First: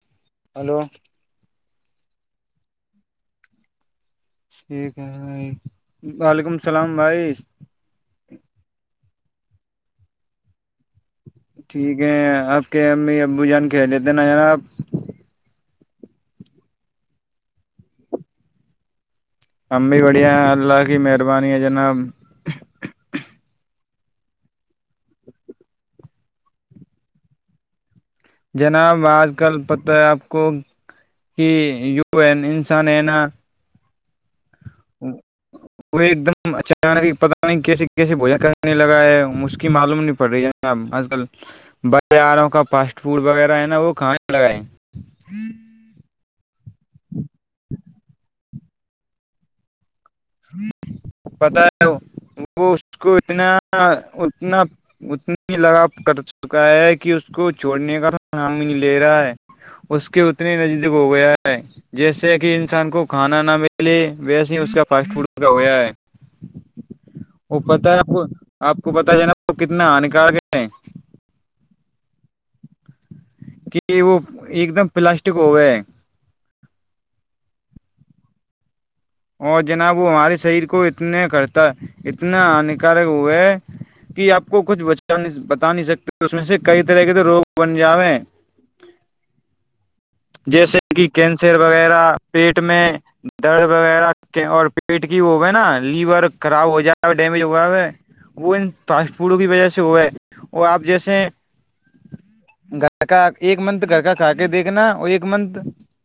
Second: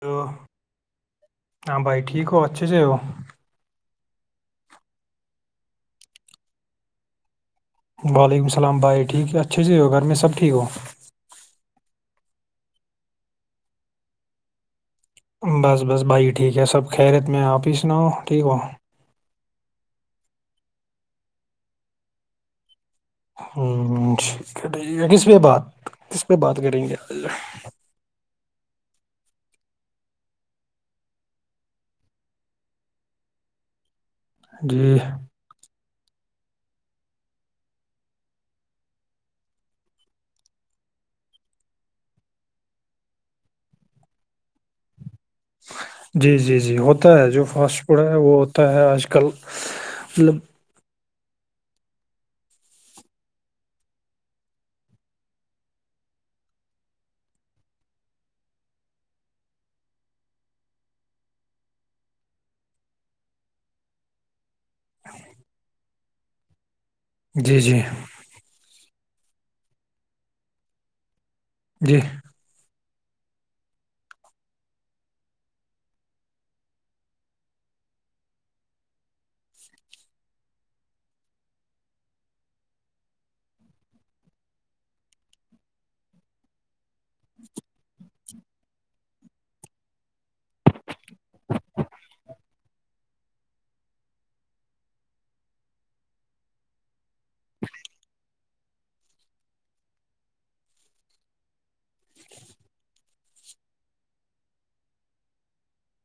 تو ہلو ہاں بھائی ٹھیک ہو اے سے ہو ٹھیک ہے بھائی وعلیکم السلام بھائی وعلیکم السلام بھائی ٹھیک ہے اچھی سےی ہو گھر میں سب ٹھیک ہو ٹھیک ہے آپ کے امی ابو جان کہہ لیتے نا آپ بس بس بھائی ٹھیک ہے سب خیرت میں آپ ہی سناؤ ٹھیک ہو ہم بھی بڑھیا ہیں اللہ کی مہربانی ہے جناب ہ ٹھیک ہے ٹھیک ہے کس پہ بات کس پہ بات کریں گے جناب آج کل پتہ ہے آپ کو کہ یو ا انسان ہے نا جی ہ وہ ایک دم اچانانک پتا نہیں کیسے کیسے بوجن کرنے لگا ہے مش کی معلوم نہیں پڑ رہی ہے کیا آج کل بازاروں کا فاسٹ فوڈ وغیرہ ہے نا وہ کھانے لگائے جی جی جی ہوتا ہے جو فاسٹ فوڈ ہے وہ ہوتا ہے آج کل مطلب پتا ہے وہ اس کو اتنا اتنا اتنی لگا کر چکا ہے کہ اس کو چھوڑنے کا توام ہی نہیں لے رہا ہے اس کے اتنے نزدیک ہو گیا ہے جیسے کہ انسان کو کھانا نہ ملے ویسے اس کا فاسٹ فڈ کا ہو ہے جی وہ جی پتا ہے اپ کو آپ کو پتا ہے نا وہ کتنا ہانکارک ہیں جی کہ وہ ایک دم پلاسٹک ہو گئے ہے اور جناب وہ ہمارے شریر کو اتنے کرتا اتنا ہانیکارک ہوئے کہ آپ کو کچھ بچ بتا نہیں سکتے اس میں سے کئی طرح کے روگ بن جاوے ہیں [unintelligible] جیسے کہ کینسر وغیرہ پیٹ میں درد وغہ اور پیٹ کی وہ ہے نا لیور خراب ہو جا ڈیمیج ہوا ہو وہ انا پڑوں کی وجہ سے وہ ہے اور آپ جیسے گھر کا ایک منتھ گھر کا کھا کے دیکھنا اور ایک منتھ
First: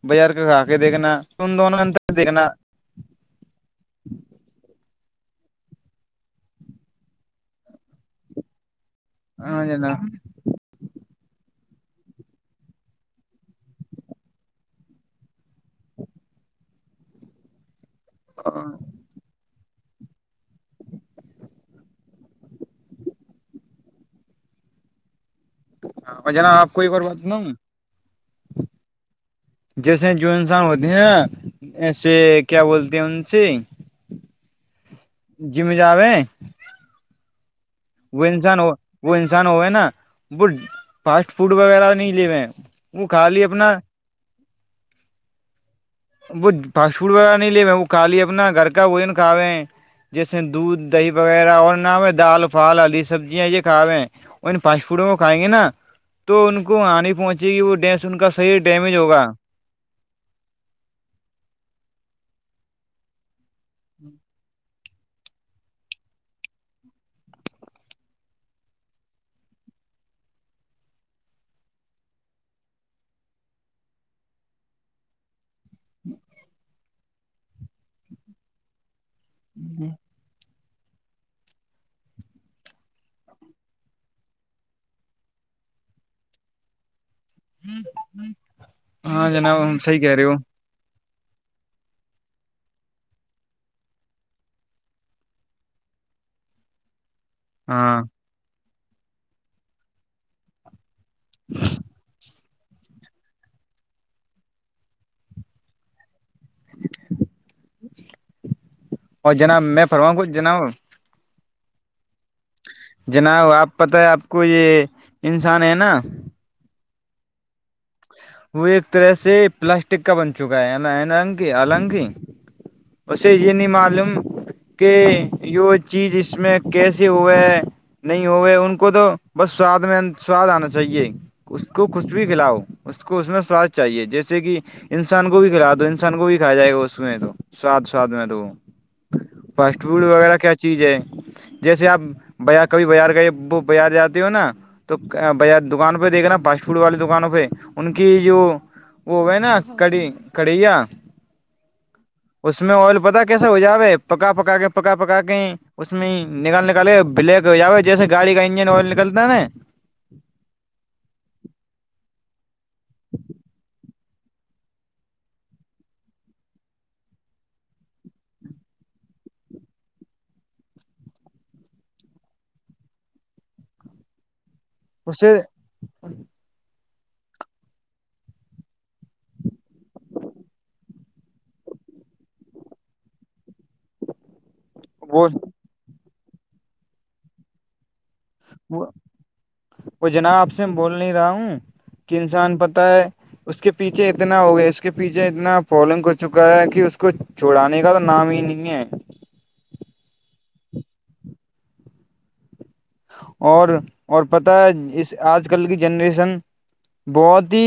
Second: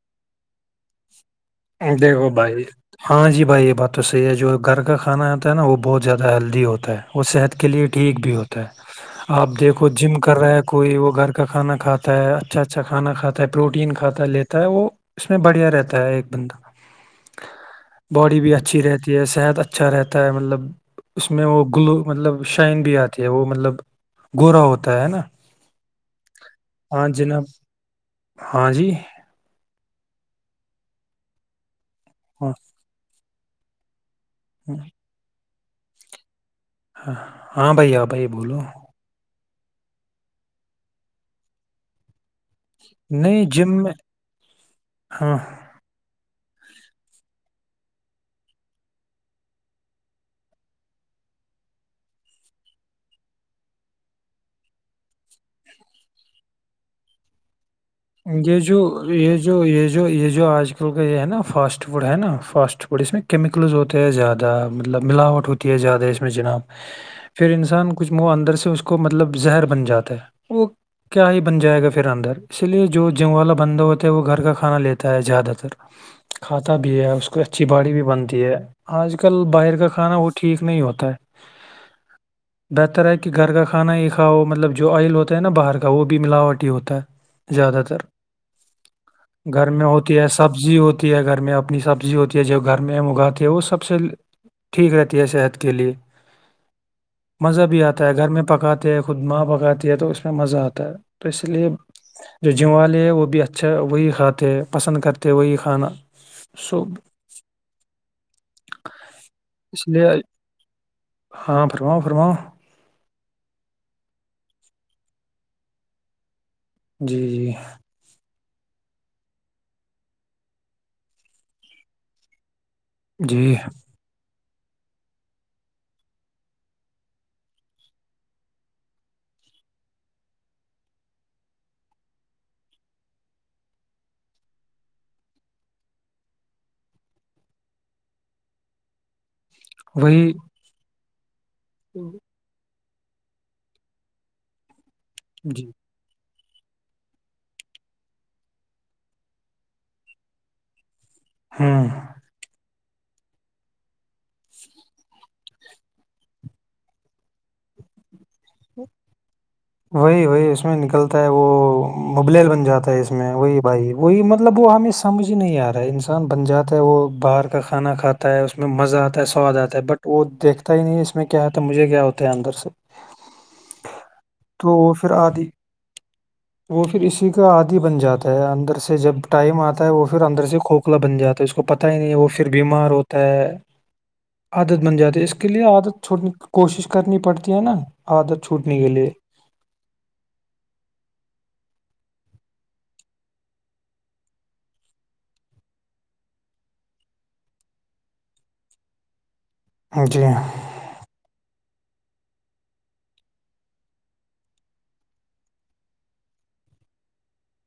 بازار کے کھا کے دیکھنا ان دونوں انتر دیکھو دیکھنا بھائی ہاں جی بھائی یہ بات تو صحیح ہے جو گھر کا کھانا آتا ہے نا وہ بہت زیادہ ہیلدی ہوتا ہے وہ صحت کے لیے ٹھیک بھی ہوتا ہے [unintelligible] [inaudible] آپ دیکھو جم جناب کر رہے ہے کوئی وہ گھر کا کھانا کھاتا ہے اچھا اچھا کھانا کھاتا ہے پروٹین کھاتا ہے لیتا ہے وہ اس میں بڑھیا رہتا ہے ایک بندہ باڈی بھی اچھی اور رہتی صحت اچھا رہتا ہے مطلب اس میں وہ گلو مطلب شائن بھی آتی ہے وہ مطلب گورا ہوتا ہے نا جناب آپ کو ایک اورار ہاں باتتا جناب [unintelligible] ہاں جی جیسے جو انسان ہوتے ہے نا ایسے ہاں کیا بولتے ہیں ان سے ہوں [inaudible] جیمی جااب ہ ہاں بھائی آ بھائی بولو ہو وہ انسان ہوئے نا وہ فاسٹ فوڈ وغیرہ نہیں لیے ہوے ہیں وہ خالی نہیں اپنا جم میں ہاں وہ فاسٹ فوڈ وغیرہ نہیں لے وہ کا لیا اپنا گھر کا وہ ن کھوے ہیں جیسے دودھ دہی وغیرہ اور نہام ہو ہے دال پھال ہدری سبزیاں یہ کھاوے ہیں اور پانسپڑوں کو کھائیں گے نا تو ان کو آنے پہنچے گی وہ ڈس ان کا صحح یہ جو ڈیمیج ہوگا یہ جو یہ جو یہ جو آج کل کا یہ ہے نا فاسٹ فوڈ ہے نا فاسٹ فوڈ اس میں کیمیکلز ہوتے ہیں زیادہ مطلب ملااٹ ہوتی ہے زیادہ میں جناب پھر انسان کچھ منہ اندر سے اس کو مطلب زہر بن جاتا ہے وہ کیا ہی بن جائے گا پھر اندر اسی لیے جو جنگ والا بندہ ہوتا ہے وہ گھر کا کھانا لیتا ہے زیادہ تر کھاتا بھی ہے اس کو اچھی باڑی بھی بنتی ہے آج کل باہر کا کھانا وہ ٹھیک نہیں ہوتا ہے [unintelligible] [inaudible] [inaudible] بہتر ہے کہ گھر کا کھانا ہی کھاؤ مطلب جو آئل ہوتا ہے نا باہر کا وہ بھی ملاوٹ ہی ہوتا ہے زیادہ تر ہاں جناب گھر ہم میں صحیح کہہ ہوتی رہے ہے ہو سب سبزی ہوتی ہے گھر میں اپنی سبزی ہوتی ہے جو گھر میں ہم اگاتی ہیں وہ سب سے ٹھیک رہتی ہے صحت کے لیے [inaudible] [inaudible] مزہ بھی ہاں آتا ہے گھر میں پکاتے ہیں خود ماہ پکاتی ہے تو اس میں مزہ آتا ہے تو اس لیے جو جم والے ہے وہ بھی اچھا وہی کھاتے ہے پسند کرتے وہی کھانا سوب اور جناب میں اس لیے فرماؤں [unintelligible] کچھ [unintelligible] جناب ہاں فرماؤ فرماؤ جناب آپ پتہ ہے آپ کو یہ انسان ہے نا جی جی وہ ایک طرح سے پلاسٹک کا بن چکا ہےنگ النگ اسے یہ جی نہیں معلوم کہ یہ چیز اس میں کیسے ہوا ہے نہیں ہوئے ان کو تو بس سواد میں سواد آنا چاہیے اس کو کچھ بھی کھلاؤ اس کو اس میں سواد چاہیے جیسے کہ انسان کو بھی کھلا دو انسان کو بھی کھایا جائے گا اس میں تو سواد ساد میں تو وہ فاسٹ فوڈ وہی وغیرہ کیا چیز ہے جیسے آپ بیا کبھی بازار گئے وہ بار جاتی ہو نا تو ب جی دکان پہ دیکھا فاسٹ فوڈ وال دکانوں پہ ان کی جو وہ ہے نا کڑی کڑیا ہاں [unintelligible] اس میں آئل پتا کیسا ہو جائے پکا پکا کے پکا پکا کے اس میں ہی نکل نکالے بلیک ہو جاو جیسے گاڑی کا انجن آل نکلتا ہے نا وہی وہی اس میں نکلتا ہے وہ مبلل بن جاتا ہے اس میں وہی بھائی وہی مطلب وہ ہم س مجھے نہیں آ رہا ہے انسان بن جاتا ہے وہ باہر کا کھانا کھا ہے اسس میں مزہ آتا ہے سواد آتا ہے بٹ وہ دیکھتا ہی نہیں ہے اس میں کیا ہوتا مجھے کیا ہوتا ہے اندر سے تو وہ پھر اس آ سے دی [unintelligible] وہ پھر اسی کا آدھی بن جاتا ہے اندر سے جب ٹائم آتا ہے وہ پھر اندر سے کھوک لا بن جاتا ہے اس کو پت ہی نہیں وہ پھر بیمار ہوتا ہے عادت بن جاتی ہے وہ اس کے لیے عادت چھوڑنے کی کوشش کرنی پڑتی ہے نا عادت چھوٹ نہیں کے لیے وہ جناب آپ سے میں بول نہیں رہا ہوں کہ انسان پتا ہے اس کے پیچھے اتنا ہو گیا اس کے پیچھے اتنا پالنگ ہو چکا ہے کہ اس کو چھڑانے کا تو نام ہی نہیں ہے [unintelligible] اور اور پتہ ہے اس آج کل کی جنریشن بہت ہی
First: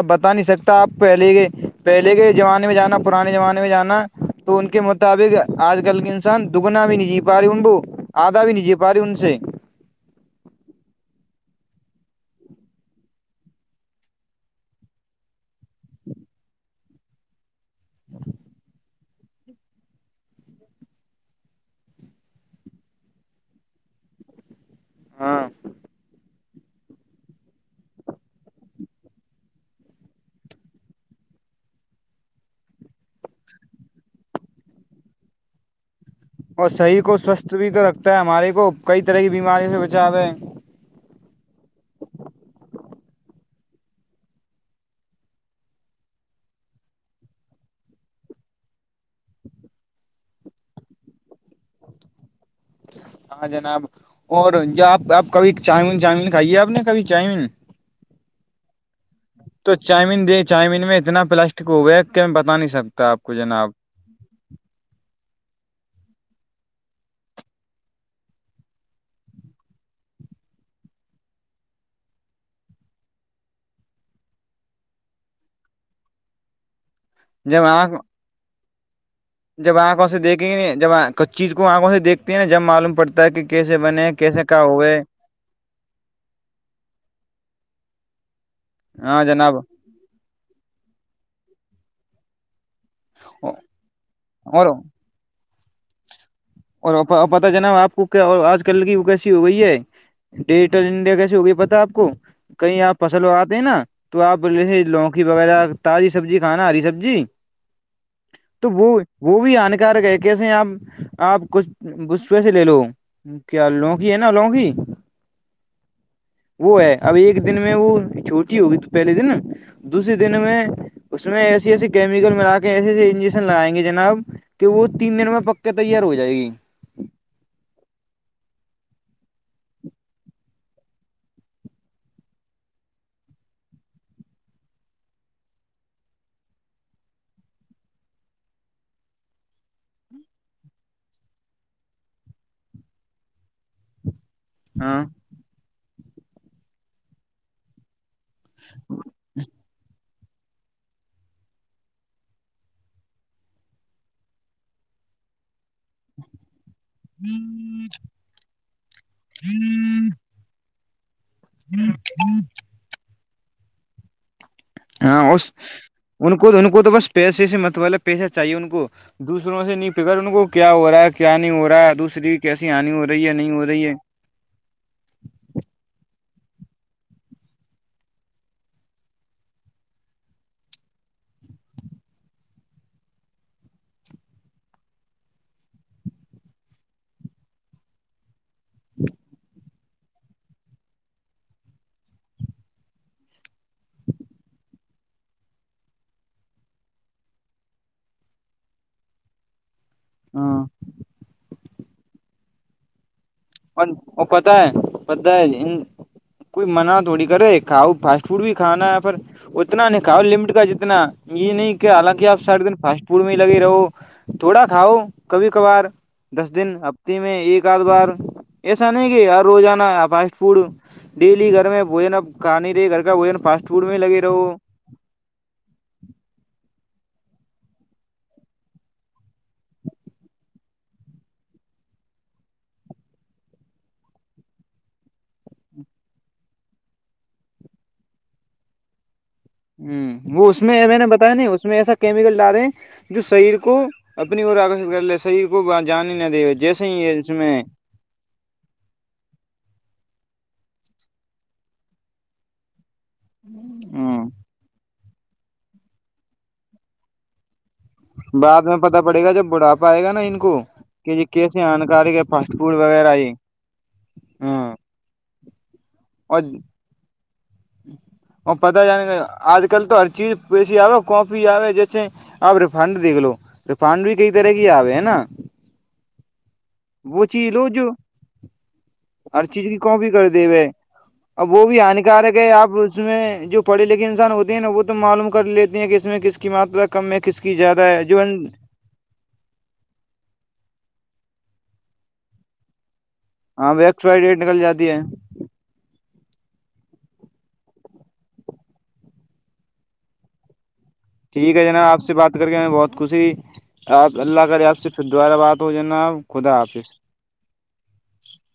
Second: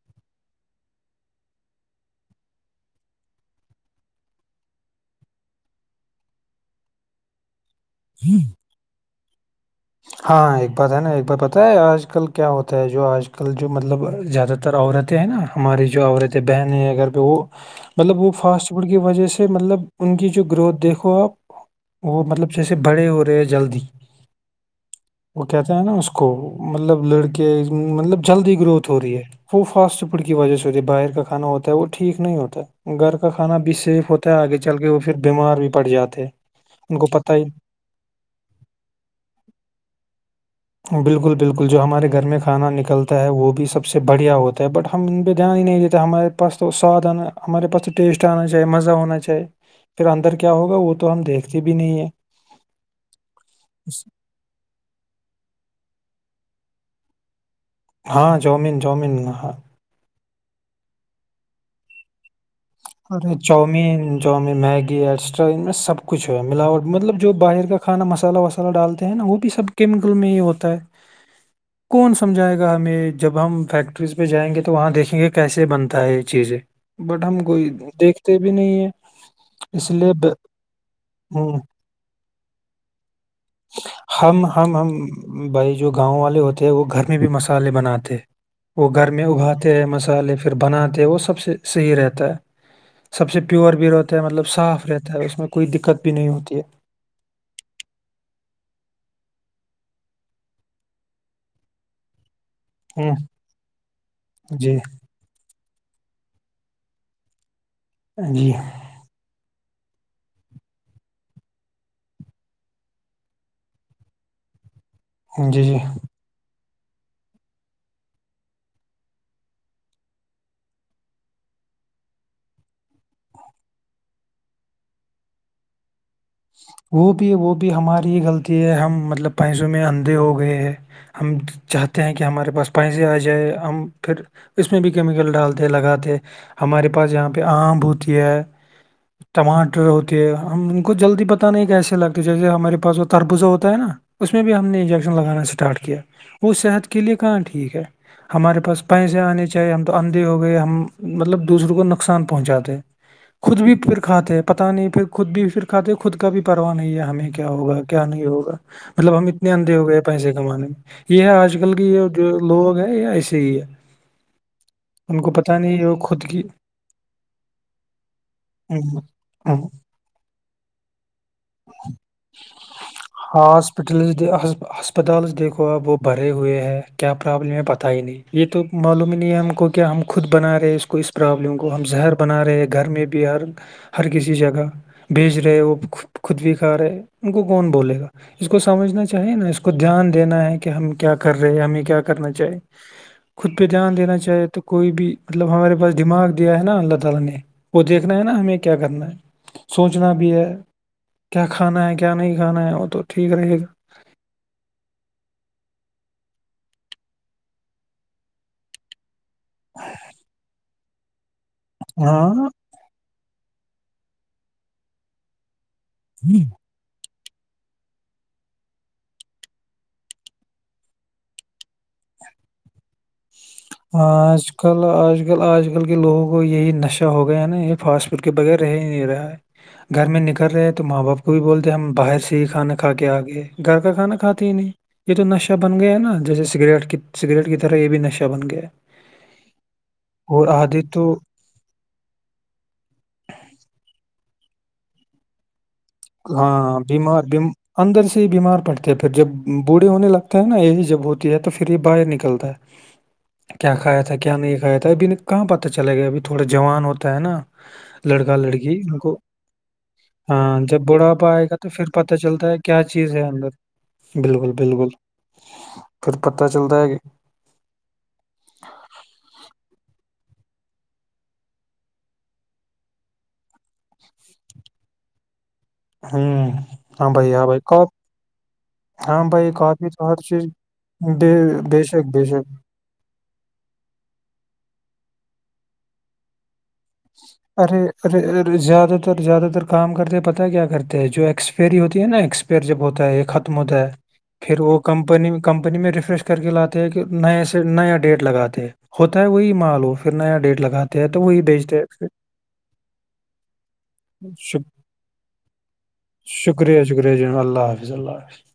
اب بتا نہیں سکتا آپ پہلے کے پہلے کے زمانے میں جانا پرانے زمانے میں جانا تو ان کے مطابق آج کل کے انسان دگنا بھی نہیں جی پا رہی ابو آدا بھی نہیںی جے پا رہی ان سے ہاں ایک بات ہے نا ایک بار پتا ہے آج کل کیا ہوتا ہے جو آج کل جو مطلب زیادہ عورتیں ہیں نا ہماری جو عورتیں بہنیں ہیںھر پہ وہ مطلب وہ فاسٹ فوڈ کی وجہ سے مطلب ان کی جو گروتھ دیکھو آپ وہ مطلب جیسے بڑے ہو رہے ہیں جلدی ہاں وہ کہتے ہیں نا اس کو مطلب لڑکے مطلب جلدی گروتھ ہو رہی ہے وہ فاسٹ فوڈ کی وجہ سے ہوتی ہے باہر کا کھانا ہوتا ہے وہ ٹھیک نہیں ہوتا ہے گھر کا کھانا بھی سیف ہوتا ہے آگے چل کے وہ پھر بیمار بھی پڑ جاتا ہے اور شہر کو سوستھ بھی تو رکھتا ہے ہمارے کو کئی طرح کی بیماریوں سے بچاو ہے بالکل بالکل جو ہمارے گھر میں کھانا نکلتا ہے وہ بھی سب سے بڑھیا ہوتا ہے بٹ ہم ان پہ دھیان ہی نہیں دیتے ہمارے پاس تو سواد آنا ہمارے پاس تو ٹیسٹ آنا چاہی مزہ ہونا چاہیے پھر اندر کیا ہوگا وہ تو ہم دیکھتے بھی نہیں ہے ہاں جناب اور ج آپ اپ کبھی چاؤمین چاؤمین کھائیے آپ نے کبھی چاؤمین ہاں جومین جومیناں تو چائمین دے چؤمین میں اتنا پلاسٹک ہو گیا ہے کہ میں بتا نہیں سب اور چاؤمین چؤن میگی ایٹسٹرا ان میں سب کچھ ہے ملاوٹ ملب جو باہر کا کھانا مسالہ و مسالہ ڈالتے ہیں نا وہ بھی سب کیمیکل میں ہی ہوتا ہے [unintelligible] کون سمجھائے گا ہمیں جب ہم فیکٹریز پہ جائیں گے تو وہاں دیکھیں گے کیسے بنتا ہے یہ چیزیں بٹ ہم کوئی دیکھتے بھی نہیں ہے جب آنکھ اس لیے سے ب- دیکھیں گے جب کچ چیز ہم کو آنکھوں سے دیکتے ہیں نا جب معلوم پڑتا ہے کہ کیسے بنے کیسے ہم کیا ہم ہم ہوئے بھائی جو گاؤں والے ہوتے ہیں وہ گھر میں بھی مسالے بناتے وہ گھر ہاں میں جناب ابھاتے ہیں مسالحے پھر بناتے ہیں وہ سب سے صحیح رہتا ہے سب سے پیور بھی رہتا ہے مطلب اور صاف رہتا ہے اس میں کوئی دقت بھی نہیں ہوتی ہے اور پتتا ج ن آپ کو کیا آج کلگی وہ کیسی ہو گئی ہے ڈیجیٹل انڈیا کیسے ہوگئی پتا آپ کو کہیں آپ ہوں فصل اگاتے ہیں نا تو آپول جی جسے لوگ سکی وغیرہ تازی سبزی کھانا ہ رہ سبزی جی تو وہ وہ بھی ہانکارک ہے کیسے آپ آپ کچھ بس پی سے لے لو کیا لونکی ہے نا لونکی جی جی وہ ہے اب ایک دن میں وہ چھوٹی ہوگی تو پہلے دن دوسری دن میں اس میں ایسی ایسی کیمیکل ملا کے ایسے ایسے انجیکشن لگائیں گے جناب کہ وہ تین دن میں پک کے تیار ہو جائے گی وہ بھی وہ بھی ہماری غلطی ہے ہم مطلب پیسوں میں اندھے ہو گئے ہیں ہم چاہتے ہیں کہ ہمارے پاس پیسے آ جائے ہم پھر اس میں بھی کیمیکل ڈالتے لگاتے ہمارے پاس یہاں پہ آم ب ہوتی ہے ٹماٹر ہوتے ہے ہم ان کو جلدی ب نہیں کیسے لگتے جیسے ہمارے پس تربوزا ہوتا ہے نا اس میں بھی ہم نے ہاں انجیکشن لگانا اسٹارٹ کیا وہ صحت کے لیے کہاں ٹھیک ہے ہمارے پاس پیسے آنے چاہیے ہم تو انر ہو گئے ہم مطلب دوسروں کو نقصان پہنچاتے خود بھی پھر کھاتے ہیں پتہ نہیں پھر خود بھی پھر کھاتے خود کا بھی پرواہ نہیں ہے ہمیں کیا ہوگا کیا نہیں ہوا مطلب ہم اتنے اندھے ہو گئے پیسے زمانے میں یہ ہے آج کل کی یہ جو لوگ ہیں یہ ایسے ہی ہے ان ہاں کو اس پتہ نہیں ہے وہ خود ان کی کو تو ان کو تو بس پیسے سے مت وال پیسہ چاہیے ان کو ہوں دوسروں ہوں سے نہیں فکر ان کو کیا ہو رہا ہے کیا نہیں ہو رہا ہے دوسری کیسی ہانی ہو رہی ہےیا نہیں ہو رہی ہے ہسپتال دیکھو آب وہ بھرے ہوئے ہیں کیا پرابلم ہے پت ہی نہیں یہ تو معلوم ہی نہیں ہے ہم کو کیا ہم خود بنا رہے ہیں اس کو اس پرابلم کو ہم زہر بنا رہے ہیں گھر میں بھی ہر ہر کسی جگہ بھیج رہے وہ خود بھی کھا رہے ان کو کون بولے گا اس کو سمجھنا چاہیے نا اس کو دھیان دینا ہے کہ ہم کیا کر رہے ہیں ہمیں کیا کرنا چاہی خود پہ جان دینا چاہے تو کوئی بھی مطلب ہمارے پاس دماغ دیا ہے نا اللہ تعالی نے وہ دیکھنا ہے نا ہمیں کیا کرنا ہے سوچنا بھی ہے ہاں کیا کھانا ہے کیا نہیں کھانا ہے وہ تو ٹھیک رہے گا وہ پتہ ہے پت ہے کوئی مناع تھوڑی کرے کاؤ فاسٹ فوڈ بھی کھانا ہے پر اتنا نہیں کہا لمٹ کا جتنا یہ نہیں کہ حالانکہ آپ ہاں سارے دن فاسٹ پمی لگی رہو تھوڑا کھاؤ کبھی کبھار دس دن اب میں ایک آدھ بار ایسا نہیں کہ روزانہ فاسٹ فوڈ ڈیلی گھر میں بوجن اب کھانی رہے گھر کا بھجن ہ آج کل م آج کل آج کل کے لوگوں کو یہی نشہ ہو گیا ہے نا یہ فاسٹ فوڈ کے بغیر رہ ہی نہیں رہا ہے گھر میں نکل رہے تو ماں باپ کو بھی بولتے ہم باہر سے ہی کھانا کھا کے آگے گھر کا کھانا کھاتے ہی نہیں یہ تو نشہ بن گیا ہے نا جیسے سگریٹ کی سگریٹ کی طرح یہ بھی نشہ بن گیا ہے ہ اور وہ اس آدھے میں میں نے تو بتایا نہیں اس میں ایسا کیمیکل ڈالے ہیں جو شریر کو اپنی اور آکشت کر لے سبح کو جان ہی نہ دے ہاں جیسے ہی بیمار اس بیم میں اندر سے ہی بیمار پڑتے ہیں پھر جب بوڑھے ہونے لگتے ہیں نا ایج جب ہوتی ہے تو پھر یہ باہر نکلتا ہے [unintelligible] کیا کھایا تھا ہ کیا نہیں کھایا تھا ابھی کہاں پتا چلاے گیا ابھی تھوڑا جوان ہوتا ہے نا لڑکا بعد میں لڑکی ان پتا کو پڑے گا جب بڑھاپا آئے گا نا ہ ان کو کہ یہ ا آئے گا کیسے تو پھر پت ہانکارک چلتا فاسٹ ہے فوڈ کیا چیز وغیرہ ہے یہ اندر بالکل ہاں بالکل پھر اور پتا چلتا ہے کہ اور پتا جانے گ آج کل تو ہر چیز پیسی آ کافی آ جیسے اب ریفنڈ دیکھ لو ریفنڈ بھی کئی طرح کی آو ہے نا ہوں ہاں وہ بھائی ہاں چیز بھائی رو جو کاپ ہاں ہر بھائی چیز کی تو کاپی ہر کر چیز دے ہوئے بے اب وہ بھی بے شک بے ہانیکارک ہے شک آپ اس میں جو پڑے لکھے انسان ہوتے ہیں نا وہ تو معلوم کر لیتی ہیں کہ اس میں کس ق مات رکھ کم میں کس کی ارے زیادہ ہے جو ارے ارے زیادہ زیادہ تر کام کرتے ہیں پتا کیا کرتے ہیں جو ایکسپری ہوتی ہے نا ایکسپئر جب ہوتا ہے خ ہاں ختمتا ہے ویکس وائڈ ریٹ نکل پھر وہ جاتی ہے کمپنی کمپنی میں ریفریش کر کے لاتے ہیں کہ نئے سے نیا ڈیٹ لگاتے ہیں ہوتا ہے وہی مال ہو پھر نیا ڈیٹ لگاتے ہیں تو وہی ٹھیک ہے بیچتے جناب آپ سے بات کر کے میں بہت خوشی آپ پھر اللہ کریے آپ سے پھر دوبارہ بات ہو جانا آپ خدا حافظ ب اللہ حفظ اللہ حاظ